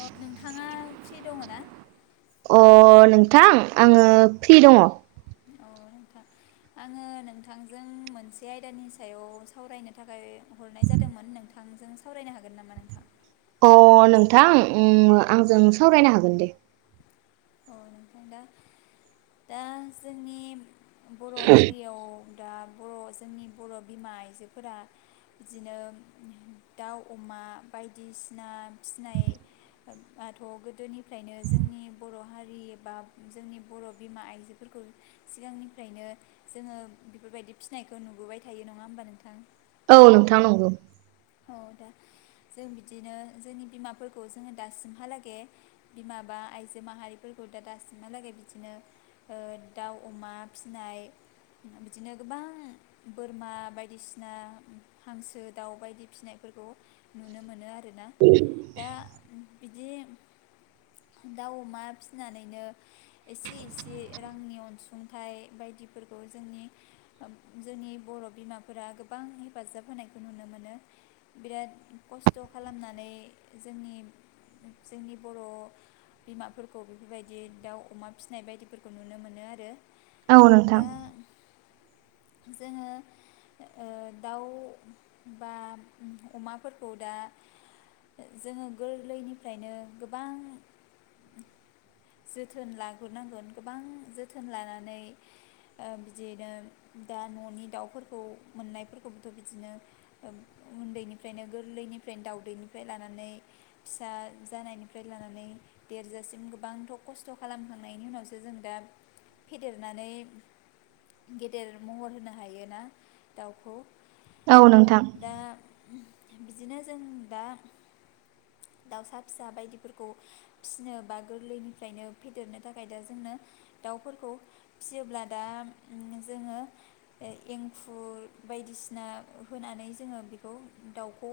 औ नोंथाङा फ्रि दङ ना अ नोंथां आङो फ्रि दङ अ नोंथां आङो नोंथांजों मोनसे आयदानि सायाव सावरायनो थाखाय हरनाय जादोंमोन नोंथांजों सावरायनो हागोन नामा नोंथां अ नोंथां ओम आंजों सावरायनो हागोन दे औ नोंथां दा दा जोंनि बर' हारियाव दा बर' जोंनि बर' बिमा आइजोफोरा बिदिनो दाउ अमा बायदिसिना फिसिनायाथ' गोदोनिफ्रायनो जोंनि बर' हारि एबा जोंनि बर' बिमा आइजोफोरखौ सिगांनिफ्रायनो जोङो बेफोरबायदि फिसिनायखौ नुबोबाय थायो नङा होमबा नोंथां औ नोंथां नंगौ औ दा जों बिदिनो जोंनि बिमाफोरखौ जोङो दासिमहालागै बिमा बा आइजो माहारिफोरखौ दा दासिमहालागै बिदिनो ओ दाउ अमा फिसिनाय बिदिनो गोबां बोरमा बायदिसिना हांसो दाउ बायदि फिसिनायफोरखौ नुनो मोनो आरो ना दा बिदि दाउ अमा फिसिनानैनो एसे एसे रांनि अनसुंथाइ बायदिफोरखौ जोंनि जोंनि बर' बिमाफोरा गोबां हेफाजाब होनायखौ नुनो मोनो बिराद खस्थ' खालामनानै जोंनि जोंनि बर' बिमाफोरखौ बेफोरबायदि दाउ अमा फिसिनाय बायदिफोरखौ नुनो मोनो आरो औ नोंथां दा जोङो ओ दाउ बा अमाफोरखौ दा जोङो गोरलैनिफ्रायनो गोबां जोथोन लाग्रोनांगोन गोबां जोथोन लानानै ओ बिदिनो दा न'नि दाउफोरखौ मोननायफोरखौबोथ' बिदिनो उन्दैनिफ्रायनो गोरलैनिफ्रायनो दाउदैनिफ्राय लानानै फिसा जानायनिफ्राय लानानै देरजासिम गोबांथ' खस्थ' खालामखांनायनि उनावसो जों दा फेदेरनानै गेदेर महर होनो हायोना दाउखौ औ नोंथां दा बिदिनो जों दा दाउसा फिसा बायदिफोरखौ फिसिनो बा गोरलैनिफ्रायनो फेदेरनो थाखाय दा जोंनो दाउफोरखौ फिसियोब्ला दा जोङो एंखुर बायदिसिना होनानै जोङो बेखौ दाउखौ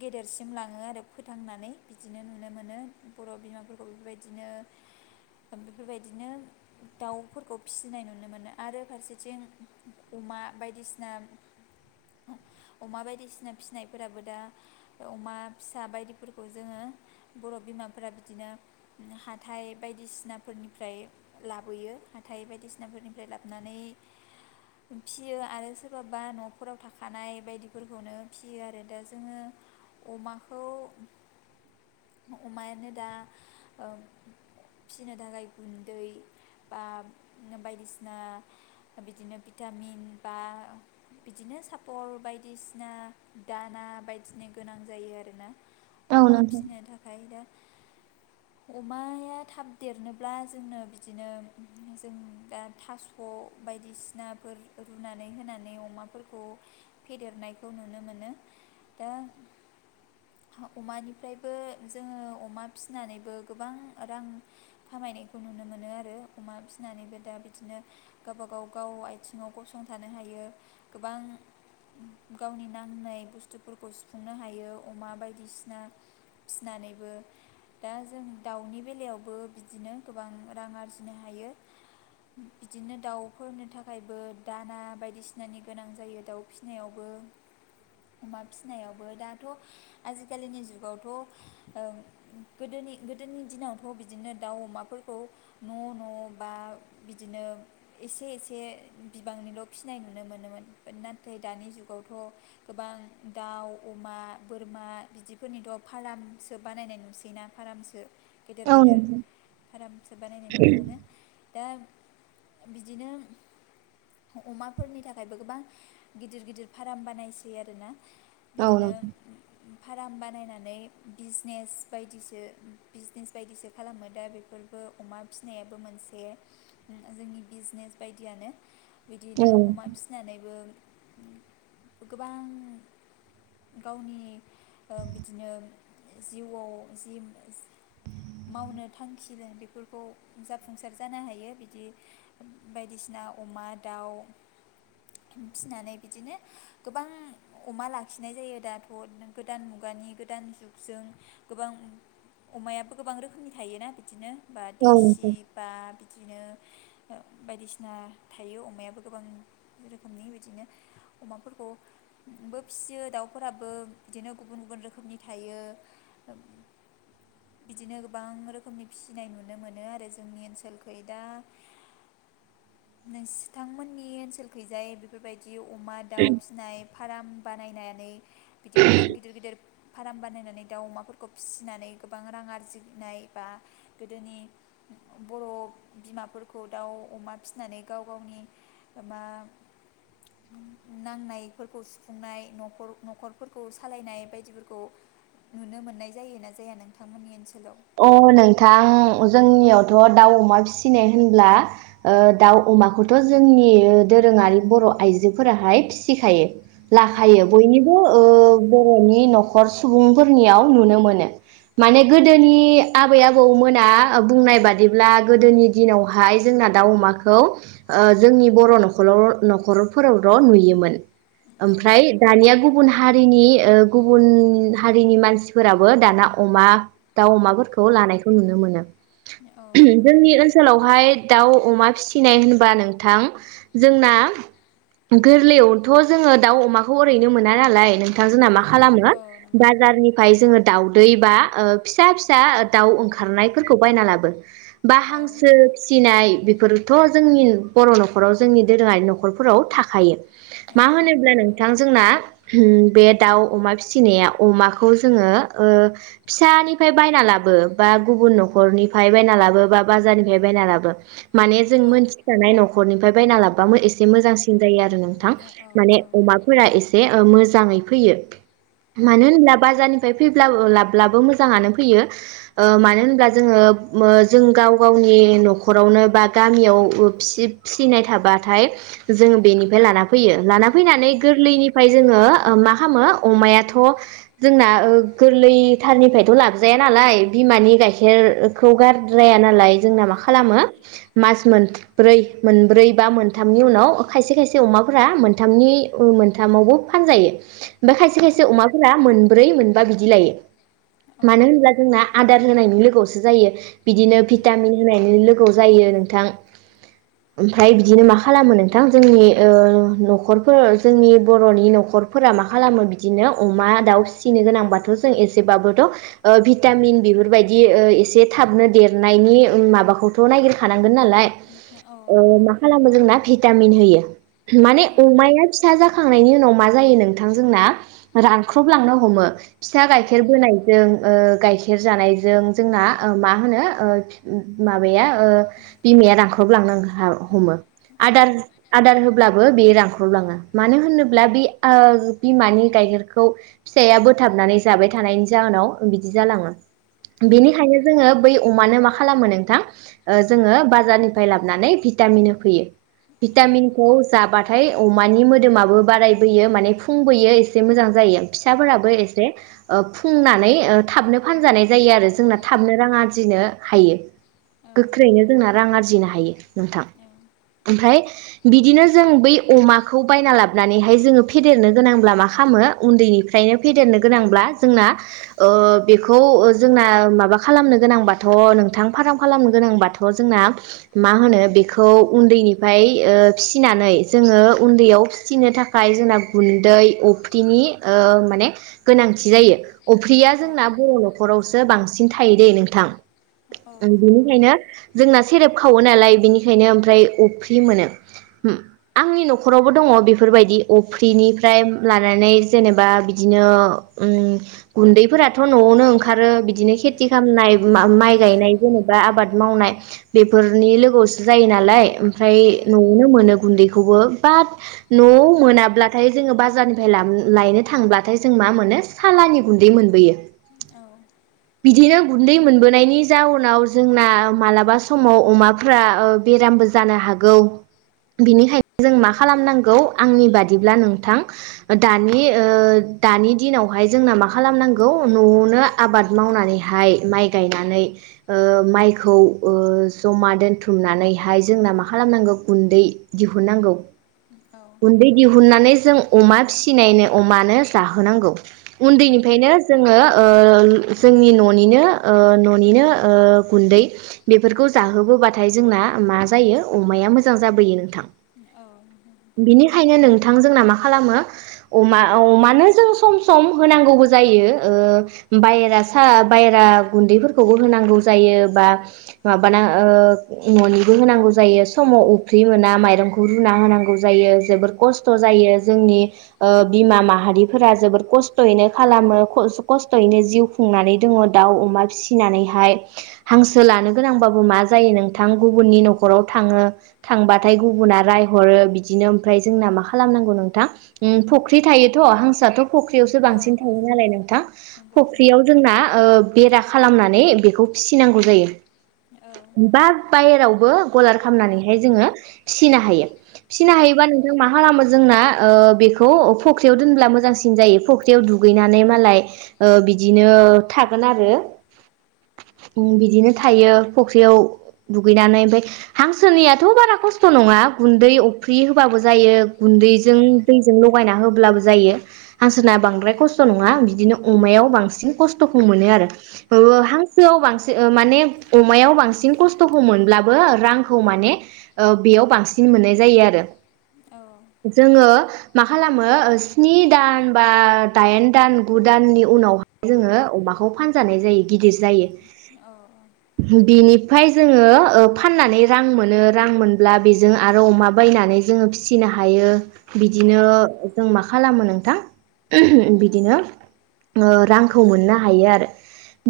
गेदेरसिम लाङो आरो फोथांनानै बिदिनो नुनो मोनो बर' बिमाफोरखौ बेफोरबायदिनो बेफोरबायदिनो दाउफोरखौ फिसिनाय नुनो मोनो आरो फारसेथिं अमा बायदिसिना अमा बायदिसिना फिसिनायफोराबो दा अमा फिसा बायदिफोरखौ जोङो बर' बिमाफोरा बिदिनो हाथाय बायदिसिनाफोरनिफ्राय लाबोयो हाथाइ बायदिसिनाफोरनिफ्राय लाबोनानै फियो आरो सोरबाबा न'फोराव था खानाय बायदिफोरखौनो फिसियो आरो दा जोङो अमाखौ अमायानो दा ओ फिसिनो थाखाय गुन्दै बा बायदिसिना बिदिनो भिटामिन बा बिदिनो साफ फल बायदिसिना दाना बायदिनो गोनां जायो आरोना। औ अमा नोंथां फिसिनो थाखाय दा अमाया थाब देरनोब्ला जोंनो बिदिनो जों दा थास' बायदिसिनाफोर रुनानै होनानै अमाफोरखौ फेदेरनायखौ नुनो मोनो दा अमानिफ्रायबो जोङो अमा फिसिनानैबो गोबां रां खामायनायखौ नुनो मोनो आरो अमा फिनानैबो दा बिदिनो गावबा गाव गाव आथिङाव गसंथानो हायो गोबां गावनि नांनाय बुस्थुफोरखौ सुफुंनो हायो अमा बायदिसिना फिसिनानैबो दा जों दाउनि बेलायावबो बिदिनो गोबां रां आरजिनो हायो बिदिनो दाउफोरनि थाखायबो दाना बायदिसिनानि गोनां जायो दाउ फो फिसिनायावबो अमा फिसिनायावबो दाथ' आजिखालिनि जुगावथ' ओ गोदोनि गोदोनि दिनावथ' बिदिनो दाउ अमाफोरखौ न' न' बा बिदिनो एसे एसे बिबांनिल' फिसिनाय नुनो मोनोमोन बाद ना थाइ दानि जुगावथ' गोबां दाउ अमा बोरमा बिदिफोरनिथ' फारामसो बानायनाय नुसै ना फारामसो। गेदेर औ गेदेर नोंथां फारामसो बानायनाय नुनो मोनो। दा बिदिनो अमाफोरनि थाखायबो गोबां गिदिर गिदिर फाराम बानायसै आरो ना। औ बिदिनो नोंथां फाराम बानायनानै बिजनेस बायदिसो बिजनेस बायदिसो खालामो दा बेफोरबो अमा फिनायाबो मोनसे ओ जोंनि बिजनेस बायदियानो। बिदिनो औ अमा फिसिनानैबो। गोबां गावनि ओ बिदिनो जिउआव जि मावनो थांखिजों बेफोरखौ जाफुंसार जानो हायो बिदि बायदिसिना अमा दाउ फिसिनानै बिदिनो गोबां अमा लाखिनाय जायो दाथ' गोदान मुगानि गोदान जुगजों गोबां अमायाबो गोबां रोखोमनि थायोना बिदिनो। बा औ देसि नोंथां बा बिदिनो बायदिसिना थायो अमायाबो गोबां रोखोमनि बिदिनो। अमाफोरखौबो फिसियो दाउफोराबो बिदिनो गुबुन गुबुन रोखोमनि थायो बिदिनो गोबां रोखोमनि फिसिनाय नुनो मोनो आरो जोंनि ओनसोलखै दा नोंस थांमोननि ओनसोलखैजाय बेफोरबायदि दि अमा दाउ फिसिनाय फाराम बानायनानै बिदि फाराम गिदिर गिदिर फाराम बानायनानै दाउ अमाफोरखौ फिसिनानै गोबां रां आरजिनाय बा गोदोनि बर' बिमाफोरखौ दाउ अमा फिसिनानै गाव गावनि मा नांनायफोरखौ सुफुंनाय न'खर न'खरफोरखौ सालायनाय बायदिफोरखौ नुनो मोननाय जायो ना जाया नोंथांमोननि ओनसो अ नोंथां जोंनियावथ' दाउ अमा फिसिनाय होनब्ला ओ दाउ अमाखौथ' जोंनि दोरोङारि बर' आइजोफोराहाय फिसिखायो। औ लाखायो बयनिबो ओ औ बर'नि न'ख खर सुबुंफोरनियाव नुनो मोनो माने गोदो गोदोनि आबै आबौमोना बुंनाय बादिब्ला गोदोनि दिनावहाय जोंना दाउ अमाखौ ओ जोंनि बर' नखर न'खरफोरावल' नुयोमोन ओमफ्राय दानिया गुबुन हारिनि ओ गुबुन हारिनि मानसिफोराबो दाना अमा दाउ अमाफोरखौ लानायखौ नुनो मोनो। औ नंगौ जोंनि ओनसोलावहाय दाउ अमा फिसिनाय होनबा नोंथां जोंना गोरलैयावथ' जोङो दाउ अमाखौ ओरैनो मोना नालाय नों थां जोंना मा खालामो औ नंगौ बाजारनिफ्राय जोङो दाउदै बा ओ फिसा फिसा दाउ ओंखारनायफोरखौ बायना लाबो बा औ हांसो फिसिनाय बेफोरथ' जोंनि बर' न'खराव जोंनि दोरोङारि न'खरफोराव थाखायो। औ नंगौ औ नंगौ औ मा होनोब्ला नोंथां जोंना ओम बे दाउ अमा फिसिनाया अमाखौ जोङो ओ फिसानि फाय बायना लाबो बा गुबुन न'खरनिफ्राय बायना लाबो बा बाजारनिफ्राय बायना लाबो। माने जों मोनथिजानाय न'खरनिफ्राय बायना लाब बामो एसे मोजां सिन जायो आरो नोंथां माने अमाफोरा एसे ओ मोज जाङै फैयो। मानो होनब्ला बाजार निफाय फैब्लाबो लाब्लाबो मोज जाङानो फैयो। ओ मानो होनब्ला जोङो मो जों गाव गावनि न'खरावनो बा गामियाव ओ फि-फिसिनाय थाबाथाय जोङो बेनिफ्राय लाना फैयो लाना फैनानै गोरलैनिफ्राय जोङो‌ ओ मा खामो अमायाथ' जोंना ओ गोरलैथारनिफाय थ' लाबजाया नालाय बिमानि गाइखेरखौ गारद्राया नालाय जोंना मा खालामो मास मोनब्रै मोनब्रै बा मोनथामनि उनाव खायसे खायसे अमाफोरा मोनथामनि मोनथामावबो फानजायो। ओमफाय खायसे खायसे अमाफोरा मोनब्रै मोन बा बिदि लायो। मानो होनब्ला जोंना आदार होनायनि लोगोआवसो जायो। बिदिनो भिटामिन होनायनि लो गौ जायो नोंथां। ओमफाय बिदिनो मा खालामो नोंथां जोंनि ओ न'खरफोर जोंनि बर'नि न'खरफोरा मा खालामो बिदिनो अमा, दाउ फिसिनो गोनांबाथ' जों एसेबाबोथ' ओ भिटामिन बेफोरबायदि ओ एसे थाबनो देरनायनि ओ माबाखौथ' नायगिरखा नां गोन नालाय ओ मा खालामो जोंना भि टामिन होयो। माने अमाया फिसा जाखां खांनायनि उनाव मा जायो नोंथां जोंना रानख्रबलांनो हमो। फिसा नंगौ गाइखेर बोनाय ओ गाइखेर जानायजों जोंना ओ मा होनो ओ उम माबाया ओ बिमाया रांख्रबलां ओंखार हमो आदार आदार होब्ला बो बियो रानख्रबलाङो। मानो होनोब्ला बे आ बिमानि गाइखेरखौ फिसाया बोथाबनानै जाबाय थानायनि जाहोनाव बिदि जालाङो। बेनिखायनो जोङो बै अमानो मा खालामो नोंथां। जोङो बाजारनिफ्राय लाबोनानै भिटामिन होफैयो। भिटामिनखौ जाबाथाय अमानि मोदोमाबो बारायबोयो माने फुंबोयो एसे मोजां जायो। फिसाफोराबो एसे ओ फु फुंनानै ओ थाबनो फानजानाय जायो आरो जोंना थाबनो राङा जिनो हायो। गोख्रैनो जोंना रां आरजिना हायो। नोंथां ओमफ्राय बिदिनो जों बै अमाखौ बायना लाबानैहाय जोङो फेदेरनो गोनांब्ला मा खालामो उन्दैनिफ्रायनो फेदेरनो गोनांब्ला जोंना ओ बेखौ जोंना माबा खालामनो गोनांबाथ' नोंथां फार्म खालामनो गोनांबाथ' जोंना मा होनो बेखौ उन्दैनिफ्राय ओ फिसिनानै जोङो उन्दैयाव फिसिनो थाखाय जोंना गुन्दै अफ्रिनि माने ओ गोनांथि जायो। [inaudible] अफ्रिया जोंना बर' न'खरावसो सो बांसिन थायो दे नोंथां। ओं बेनिखायनो जोंना सेरेब खावो नालाय बेनिखायनो ओमफ्राय अफ्रि मोनो आंनि न'खरावबो दङ बेफोरबायदि अफ्रिनिफ्राय लानानै जेनेबा बिदिनो उम गुन्दैफोराथ' न'आवनो ओंखारो बिदि बिदिनो खेथि खालामनाय माइ गायनाय जेनेबा आबाद मावनाय। बेफोरनि लोगोआवसो जायो नालाय ओमफ्राय न'आवनो मोनो गुन्दैखौ। खौबो बात न' मोनाब्लाथाय जोङो बाजारनिफ्राय लायनो थांब्लाथाय जों मा मोनो सालानि उन्दै मोनबोयो। औ [inaudible] बिदिनो गुन्दै मोनबोनायनि जाउनाव जोंना मालाबा समाव अमाफोरा ओ बेरामबो जानो हागौ बिनिखायनो जों मा खालामनांगौ आंनि बादिब्ला नोंथां दानि ओ दानि दिनावहाय जोंना मा खालामनांगौ न'आवनो आबाद आबाद मावनानैहाय माइ गायनानै ओ माइखौ ओ जमा दोनथुमनानैहाय जोंना मा खालामनांगौ गुन्दै दिहुननांगौ। गुन्दै दिहुननानै जों अमा फिसिनायनो अमानो जाहोनांगौ। उन्दैनिफ्रायनो जोङो ओ जोंनि न'निनो ओ न'निनो ओ गुन्दै बेफोरखौ जाहोबोबाथाय जोंना मा जायो अमाया मोजां जाबोयो नोंथां। बिनिखायनो नोंथांजोंना मा खालामो अमा अमानो जों सम सम होनांगौबो जायो ओ भायरास सा बायेरा गुन्दैफोरखौबो होनांगौ जायो बा माबाना ओ न'निबो होनांगौ जायो समाव अफ्रि मोना माइरंखौ रुना होनांगौ जायो जोबोर खस्थ' जायो जोंनि ओ बिमा माहारिफोरा जोबोर खस्थ'यैनो खालामो खस्थ'यैनो जिउ फुंनानै दङ दाउ अमा फिसिनानैहाय हांसो लानो गोनांबाबो मा जायो नोंथां गुबुननि न'खराव थाङो थांबाथाय गुबुना रायहरो बिदिनो मफ्राय जोंना मा खालामनांगौ नोंथां उम। फुख्रि थायोथ' हांसोआथ' फुख्रियावसो बांसिन थायो नालाय नोंथां फख्रि जोंना ओ बेरा खालामनानै बेखौ फिसिनांगौ जायो। बा बायेराव बो गलार खालामनानैहाय जोङो फिनो हायो। फिसिनो हायोबा नोंथां मा खालामो जोंना ओ बेखौ फख्रियाव दोनब्ला मोजांसिन जायो फख्रियाव दुगैनानै मालाय ओ बि बिदिनो थागोन आरो बिदिनो थायो फुख्रियाव दुगैनानै ओमफ्राय हांसोनियाथ' बारा खस्थ' नङा गुन्दै अफ्रि होबाबो जायो। गुन्दैजों दैजों लगायना होब ब्लाबो जायो हांस बांद्राय खस्थ' नङा बिदिनो अमायाव बांसिन बांसिन खस्थ'खौ मोनो आरो। ओ हांसोआव बांसिन ओ माने अमायाव बांसिन खस्थ'खौ मोनब्लाबो रांखौ माने ओ बेयाव बांसिन मोननाय जायो आरो जोङो मा खालामो स्नि दान बा दाइन दान गु दाननि उनाव जोङो अमाखौ फानजानाय जायो गिदिर जायो। औ औ। बिनिफ्राय जोङो ओ फाननानै रां मोनो रां मोनब्ला बेजों आरो अमा बायनानै जोङो फिसिनो हायो। बिदिनो जों माख खालामो नोंथां बिदिनो ओ रांखौ मोननो हायो आरो।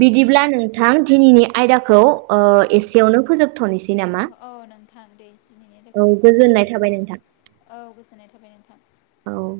बिदिब्ला नोंथां दिनैनि आयदाखौ ओ एसेयावनो फोजोबथ'नोसै नामा औ नोंथां दे दिनैनि औ आयदाखौ बेखिनियानो गोजोननाय फोजोबनोसै थाबाय नोंथां औ औ गोजोननाय थाबाय नोंथां। औ